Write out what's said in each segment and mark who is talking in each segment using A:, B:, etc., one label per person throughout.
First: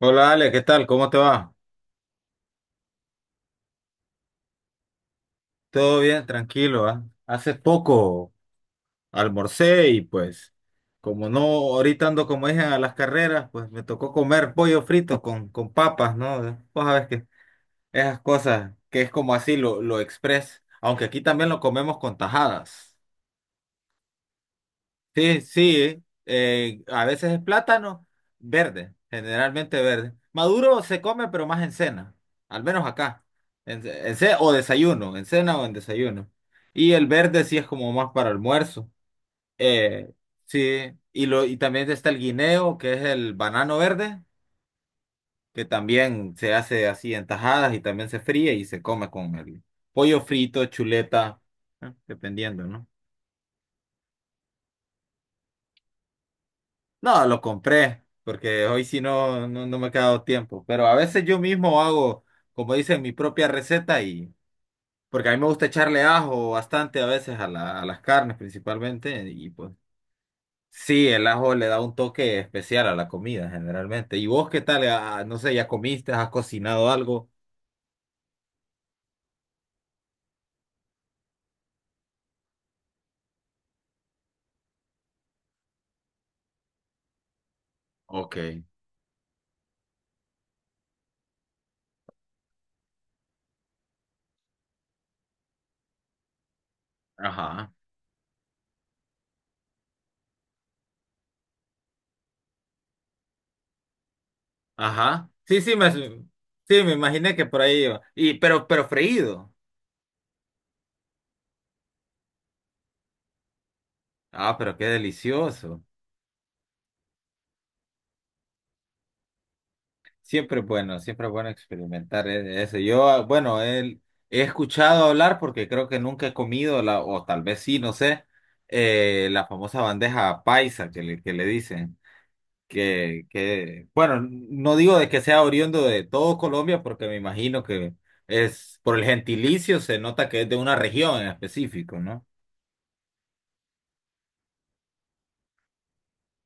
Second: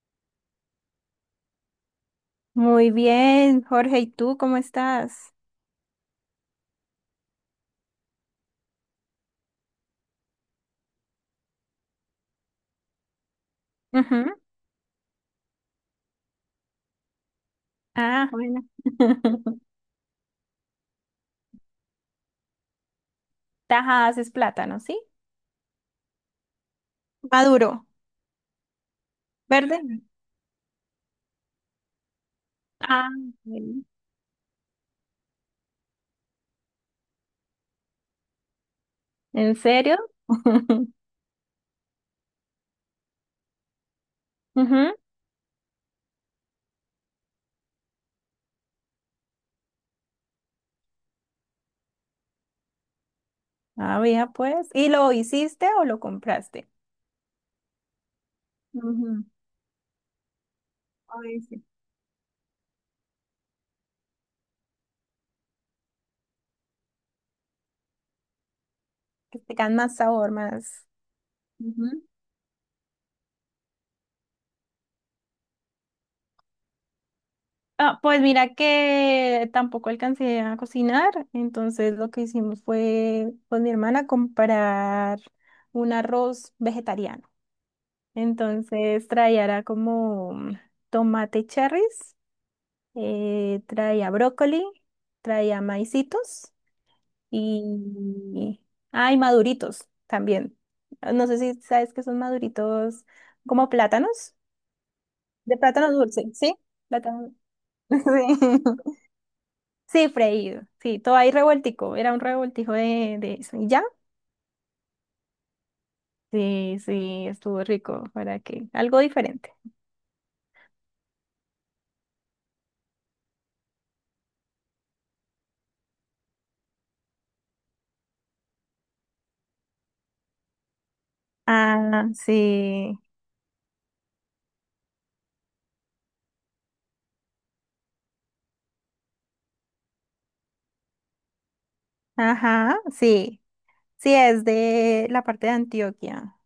A: Hola Ale, ¿qué tal? ¿Cómo te va?
B: Muy bien, Jorge, ¿y tú cómo estás?
A: Todo bien, tranquilo, Hace poco almorcé y pues como no, ahorita ando como dije a las carreras, pues me tocó
B: Ujú.
A: comer pollo frito con papas, ¿no? Vos sabés que esas
B: Ah, bueno.
A: cosas que es como así lo express, aunque aquí también lo comemos con tajadas.
B: Tajas es plátano, ¿sí?
A: Sí, sí, a veces es
B: Maduro,
A: plátano verde,
B: verde.
A: generalmente verde. Maduro se come, pero más en cena, al menos
B: Ah,
A: acá.
B: bueno.
A: O desayuno, en cena o en desayuno. Y el verde sí es como más para almuerzo.
B: ¿En serio?
A: Eh, sí, y también está el guineo, que es el banano verde,
B: Ujú.
A: que también se hace así en tajadas y también se fríe y se come con el pollo frito, chuleta, dependiendo, ¿no?
B: Ah, mira, pues. ¿Y lo hiciste o lo compraste?
A: No, lo compré, porque hoy sí
B: Ujú,
A: no me ha quedado tiempo. Pero a veces yo
B: ay, sí.
A: mismo hago, como dicen, mi propia receta y porque a mí me gusta echarle ajo bastante a veces a a las carnes principalmente.
B: Que
A: Y pues
B: tengan más sabor, más.
A: sí, el ajo le da un
B: Ujú.
A: toque especial a la comida generalmente. ¿Y vos qué tal? Ah, no sé, ¿ya comiste? ¿Has cocinado algo?
B: Ah, pues mira que tampoco alcancé a cocinar, entonces lo que hicimos fue con mi hermana comprar un arroz vegetariano.
A: Ok,
B: Entonces traía era como tomate cherries, traía brócoli, traía maicitos
A: ajá.
B: y... ah y maduritos también. No sé si sabes que son maduritos como plátanos,
A: Ajá.
B: de
A: Sí, sí,
B: plátano dulce,
A: sí,
B: ¿sí?
A: me
B: Plátano.
A: imaginé que por ahí
B: Sí,
A: iba. Y, pero freído.
B: Sí, freído, sí, todo ahí revueltico, era un revoltijo de eso. ¿Y ya?
A: Ah, pero qué delicioso.
B: Sí, sí, estuvo rico, para que algo diferente.
A: Siempre es bueno experimentar eso. Yo, ah, bueno, él, He escuchado hablar porque creo que nunca he comido, la, o tal vez sí, no sé, la famosa bandeja paisa que le dicen.
B: Ah, sí,
A: Bueno, no digo de que sea oriundo de todo Colombia porque me imagino que es por el gentilicio, se nota que es de una región en específico, ¿no?
B: ajá, sí. Sí, es de la parte de Antioquia.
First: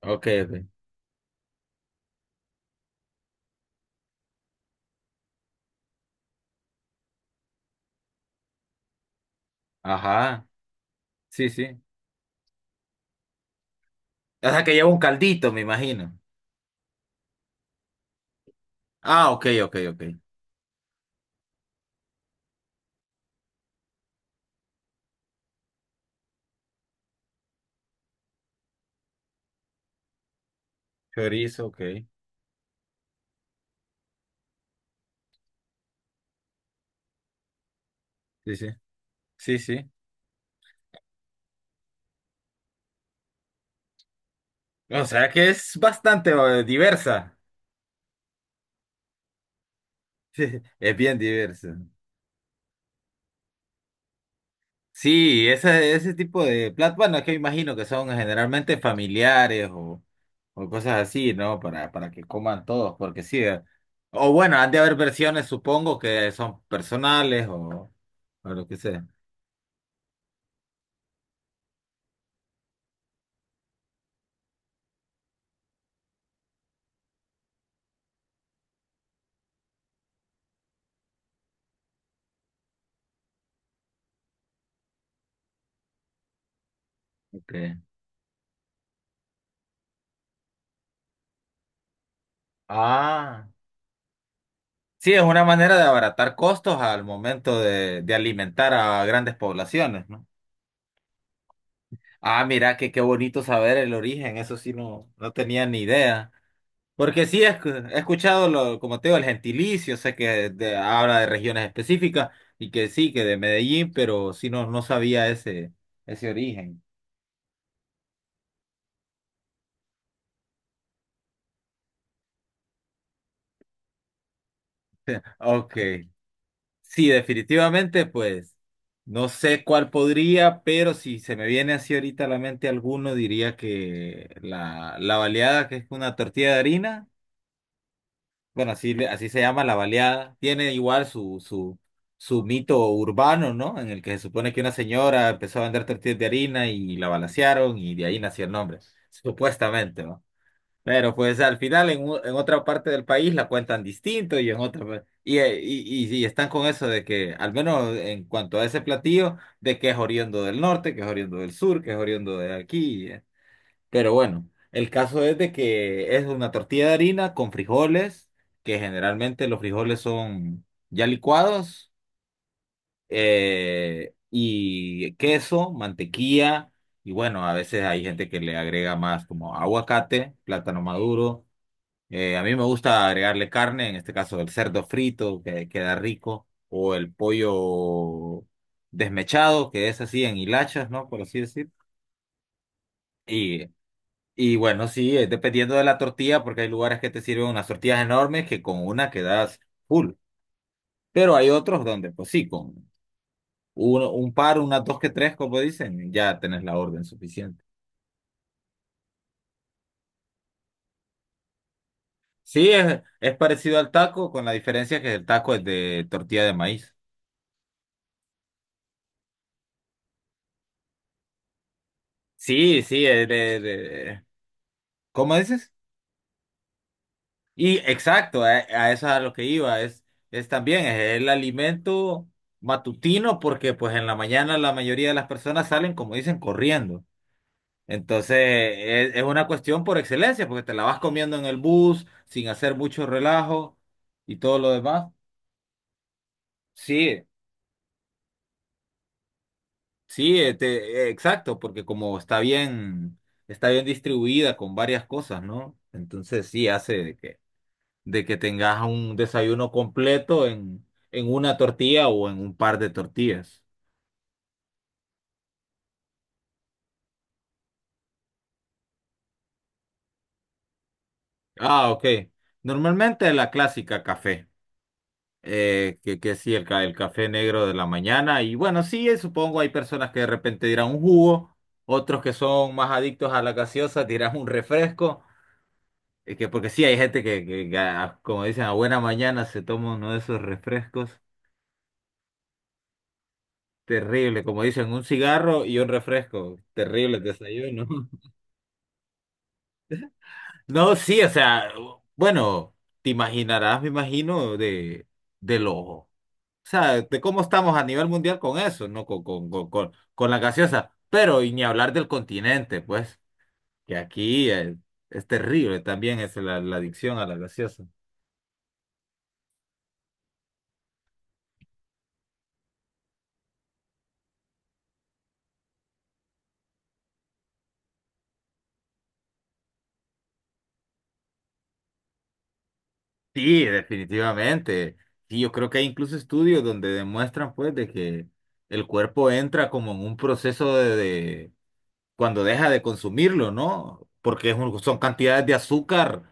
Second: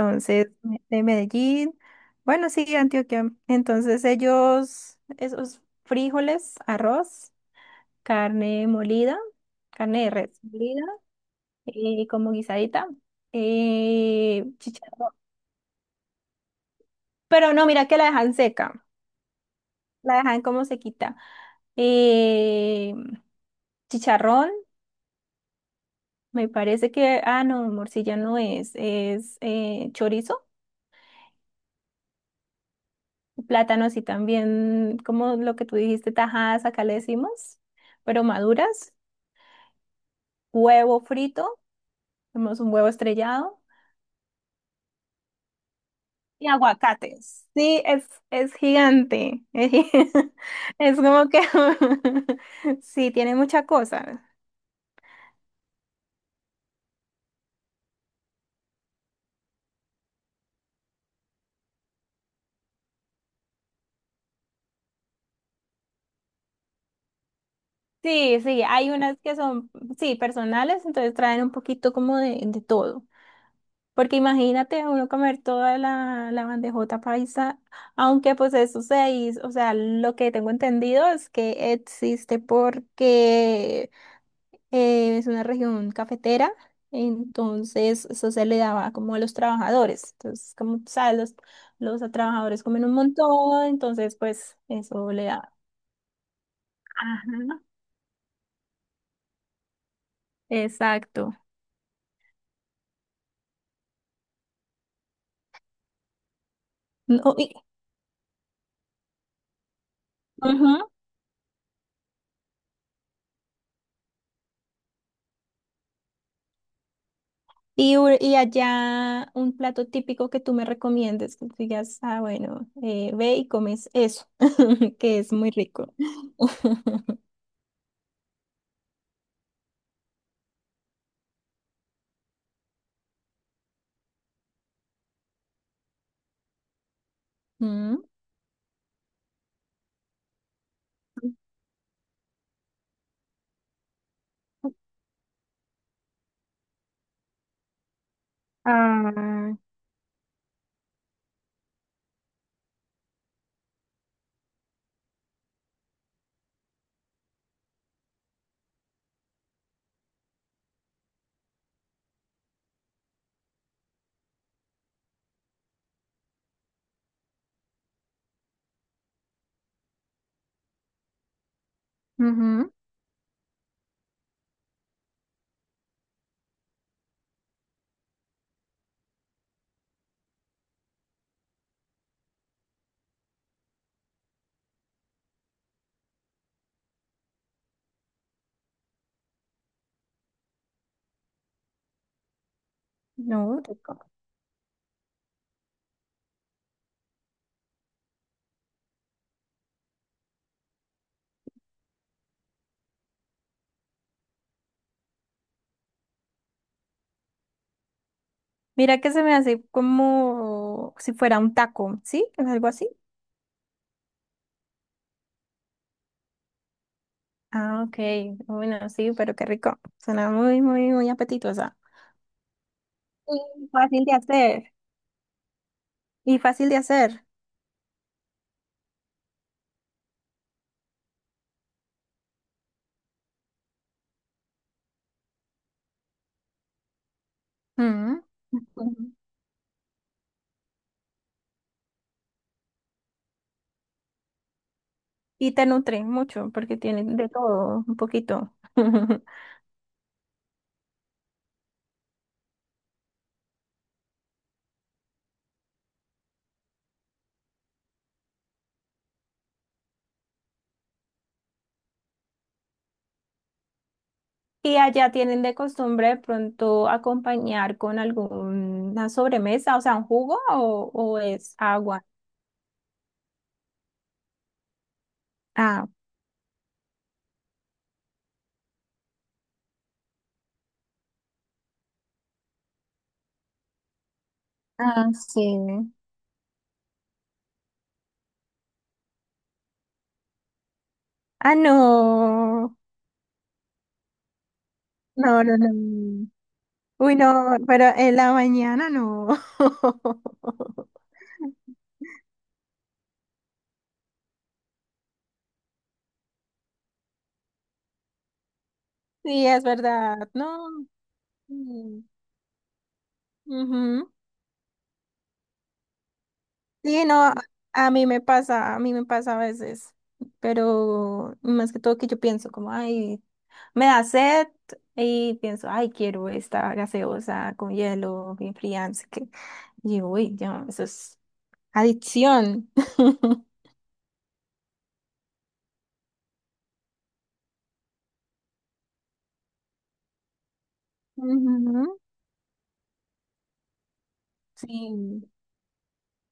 A: Ok, ok.
B: de Medellín. Bueno, sí, Antioquia. Entonces, ellos, esos frijoles, arroz, carne molida, carne de res
A: Ajá,
B: molida,
A: sí, sí.
B: como guisadita,
A: O sea que lleva un
B: chicharrón.
A: caldito, me imagino.
B: Pero no, mira que la dejan seca.
A: Ah, ok, ok, ok.
B: La dejan como sequita. Eh, chicharrón, me parece que, ah, no, morcilla no es, es chorizo.
A: Chorizo, ok.
B: Plátanos y también, como lo que tú dijiste, tajadas, acá le decimos, pero
A: Sí, sí.
B: maduras,
A: Sí, sí.
B: huevo frito, tenemos un huevo estrellado
A: O sea que es bastante
B: y
A: diversa.
B: aguacates. Sí, es gigante. Es,
A: Sí, es bien
B: como que
A: diversa.
B: sí, tiene mucha cosa.
A: Sí, ese tipo de platos, bueno, es que imagino que son generalmente familiares o cosas así, ¿no? Para que coman todos, porque sí. O bueno, han de haber versiones, supongo, que son personales
B: Sí,
A: o
B: sí,
A: lo que
B: hay
A: sea.
B: unas que son, sí, personales, entonces traen un poquito como de todo. Porque imagínate uno comer toda la bandejota paisa, aunque pues eso se hizo, o sea, lo que tengo entendido es que existe porque es una región cafetera,
A: Okay.
B: entonces eso se le daba como a los trabajadores, entonces como tú sabes, los trabajadores comen un
A: Ah,
B: montón, entonces pues
A: sí,
B: eso
A: es
B: le
A: una
B: da.
A: manera de abaratar costos al momento
B: Ajá,
A: de alimentar a grandes poblaciones, ¿no?
B: exacto.
A: Ah, mira, que qué bonito saber el origen, eso sí no, no tenía ni idea. Porque
B: No.
A: sí, he escuchado, lo, como te digo, el gentilicio, sé que
B: Ujú.
A: habla de regiones específicas y que sí, que de Medellín, pero sí no, no sabía ese origen.
B: Y allá un plato típico que tú me recomiendes, que digas, ah, bueno, ve y comes eso, que es muy
A: Ok,
B: rico.
A: sí, definitivamente, pues no sé cuál podría, pero si se me viene así ahorita a la mente alguno, diría que la baleada, que es una tortilla de harina.
B: Mm.
A: Bueno, así, así se llama la baleada. Tiene igual su mito urbano, ¿no? En el que se supone que una señora empezó a vender tortillas de harina y la balacearon y de ahí nació el nombre,
B: Ah,
A: supuestamente, ¿no? Pero pues al final en otra parte del país la cuentan distinto y en otra... y están con eso de que, al menos en cuanto a ese platillo, de que es oriundo del norte, que es oriundo del sur, que es oriundo de aquí. Pero bueno, el caso es de que es una tortilla de harina con frijoles, que generalmente los frijoles son ya licuados,
B: ujú.
A: y queso, mantequilla, y bueno, a veces hay gente que le agrega más como aguacate, plátano maduro. A mí me gusta agregarle carne, en este caso el cerdo frito, que queda rico, o el pollo desmechado, que es así en hilachas, ¿no? Por así decir.
B: No,
A: Y
B: rico.
A: y bueno, sí, dependiendo de la tortilla, porque hay lugares que te sirven unas tortillas enormes que con una quedas full. Pero hay otros donde, pues sí, con uno, un par, unas dos que tres, como dicen, ya tenés la orden suficiente.
B: Mira que se me hace como si fuera un taco, ¿sí? ¿Es algo
A: Sí,
B: así?
A: es parecido al taco, con la diferencia que el taco es de tortilla de maíz.
B: Ah, ok. Bueno, sí, pero qué rico. Suena muy, muy, muy apetitosa.
A: Sí, sí,
B: Y fácil de hacer.
A: ¿cómo dices?
B: Y fácil de hacer.
A: Y exacto, a eso es a lo que iba, es también es el alimento matutino, porque pues en la mañana la mayoría de las personas salen, como dicen, corriendo.
B: Mm.
A: Entonces, es una cuestión por excelencia, porque te la vas comiendo en el bus, sin hacer mucho relajo y todo lo demás.
B: Y te nutren mucho porque tienen
A: Sí,
B: de todo, un poquito.
A: sí, exacto, porque como está bien distribuida con varias cosas, ¿no? Entonces sí hace de que tengas un desayuno completo en una tortilla o en un par de tortillas.
B: Y allá tienen de costumbre de pronto acompañar con alguna sobremesa, o sea, un jugo o, es
A: Ah, ok.
B: agua.
A: Normalmente la clásica café.
B: Ah,
A: Que sí, el café negro de la mañana. Y bueno, sí, supongo hay personas que de repente dirán un jugo, otros que son más adictos a la gaseosa dirán un
B: ah,
A: refresco.
B: sí.
A: Es que, porque sí, hay gente que, que como dicen, a buena mañana se toma uno de esos refrescos.
B: Ah, no.
A: Terrible, como dicen, un
B: No, no,
A: cigarro y un
B: no.
A: refresco.
B: Uy,
A: Terrible el
B: no, pero
A: desayuno.
B: en la mañana no.
A: No, sí, o sea, bueno, te imaginarás, me imagino, de los o sea, de cómo estamos a nivel mundial con eso, ¿no? Con,
B: Sí,
A: con,
B: es
A: con, con,
B: verdad.
A: con la
B: No.
A: gaseosa. Pero, y ni hablar
B: Mm,
A: del continente, pues, que
B: ujú.
A: aquí terrible también es la
B: Sí,
A: adicción a
B: no,
A: la gaseosa.
B: a mí me pasa, a mí me pasa a veces, pero más que todo que yo pienso como, ay, me da sed y pienso, ay, quiero esta gaseosa con hielo, bien fría, no sé qué. Y yo, uy, ya, eso es adicción.
A: Sí, definitivamente. Sí, yo creo que hay incluso estudios donde demuestran, pues, de que el cuerpo entra como en un proceso
B: Ujú,
A: cuando deja de consumirlo, ¿no? Porque son
B: Sí,
A: cantidades de azúcar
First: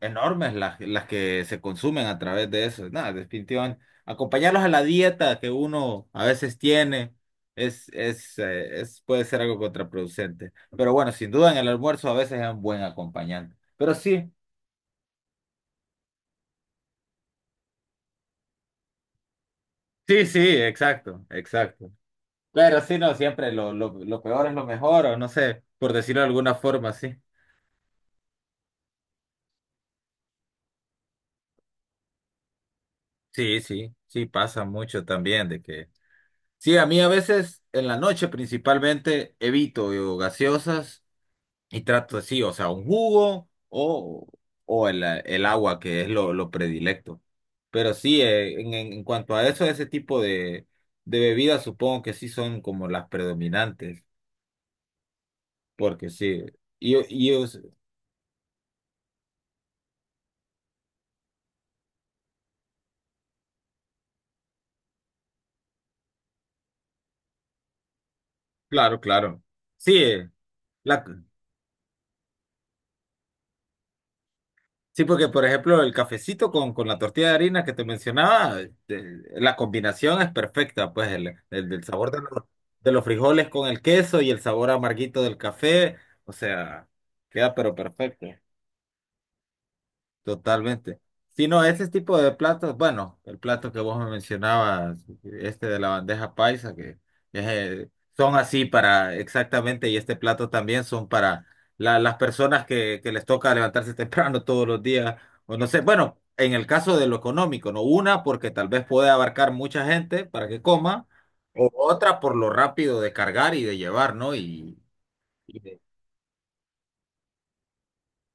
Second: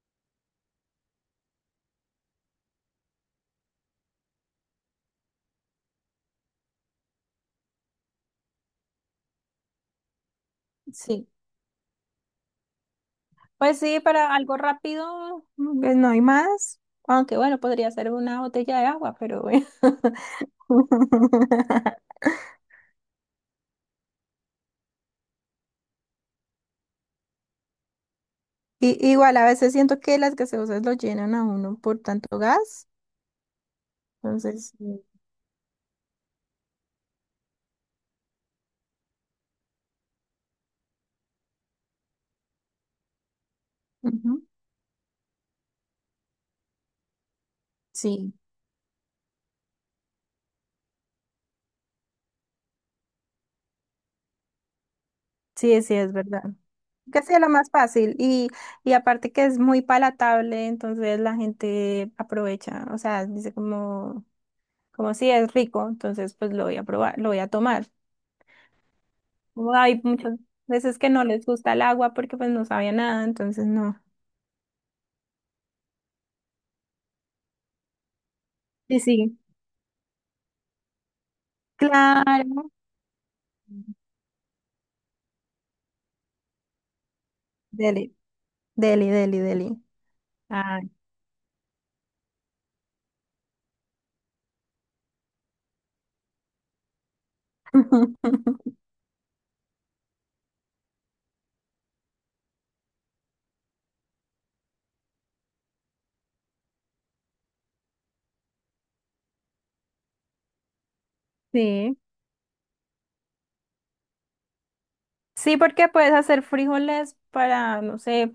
A: enormes las que se consumen a través de eso. Nada, definitivamente. Acompañarlos a la dieta que uno a veces tiene es, puede ser algo contraproducente. Pero bueno,
B: sí.
A: sin duda en el almuerzo a veces es un buen acompañante.
B: Pues
A: Pero
B: sí,
A: sí,
B: para algo rápido, pues no hay más, aunque bueno, podría ser una botella de agua, pero bueno.
A: sí, sí, exacto, exacto. Pero sí, no, siempre lo peor es lo mejor, o no sé, por decirlo de alguna forma, sí.
B: Y, igual a veces siento que las gaseosas lo llenan a uno por tanto gas.
A: Sí, sí, sí, pasa
B: Entonces,
A: mucho
B: sí,
A: también de que... Sí, a mí a veces en la noche principalmente evito yo, gaseosas. Y trato así, o sea, un jugo o,
B: ujú,
A: el agua, que es lo predilecto. Pero sí,
B: sí,
A: en cuanto a eso, ese tipo de bebidas supongo que sí son como las predominantes,
B: sí, sí,
A: porque
B: es verdad.
A: sí, y,
B: Que
A: y
B: sea lo
A: es-
B: más fácil y, aparte que es muy palatable, entonces la gente aprovecha, o sea, dice como si es rico, entonces pues lo voy a probar, lo voy a tomar.
A: claro, claro.
B: Como hay
A: Sí,
B: muchas veces
A: la,
B: que no les gusta el agua porque pues no sabía nada, entonces no.
A: sí, porque por ejemplo el cafecito con la tortilla de harina que te mencionaba, eh,
B: Sí, sí,
A: la combinación es perfecta, pues del sabor
B: claro.
A: de los frijoles con el queso y el sabor amarguito del café, o sea, queda pero
B: Deli,
A: perfecto.
B: deli, deli, deli. Ay.
A: Totalmente. Si no, ese tipo de platos, bueno, el plato que vos me mencionabas, este de la bandeja paisa, que es, son así para exactamente, y este plato también son para las personas que les toca levantarse temprano todos los días, o no sé, bueno, en el caso de lo económico, ¿no? Una, porque tal vez puede abarcar mucha gente para que coma, o
B: Sí.
A: otra por lo rápido de cargar y de llevar, ¿no?
B: Sí,
A: Y de-
B: porque puedes hacer frijoles para, no sé,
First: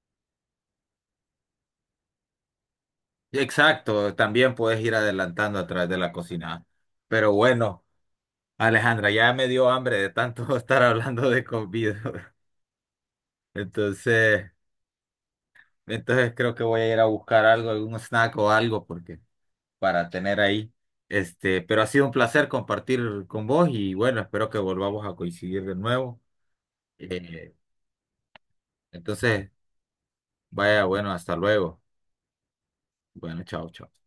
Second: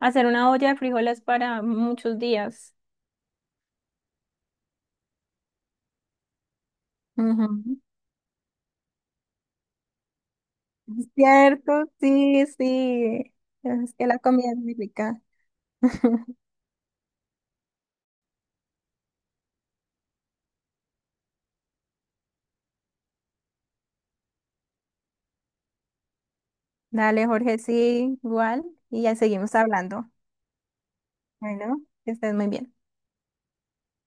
B: hacer una olla de frijoles para muchos días.
A: exacto, también puedes ir adelantando a través de la cocina. Pero
B: Ujú.
A: bueno. Alejandra, ya me dio hambre de tanto estar
B: Es
A: hablando de
B: cierto,
A: comida.
B: sí, sí. Es que la
A: Entonces,
B: comida es muy rica.
A: entonces creo que voy a ir a buscar algo, algún snack o algo porque para tener ahí. Este, pero ha sido un placer compartir con vos y bueno, espero que volvamos a coincidir de nuevo.
B: Dale,
A: Eh,
B: Jorge, sí, igual. Y ya
A: entonces,
B: seguimos hablando.
A: vaya, bueno, hasta luego.
B: Bueno, que estés muy bien.
A: Bueno, chao, chao.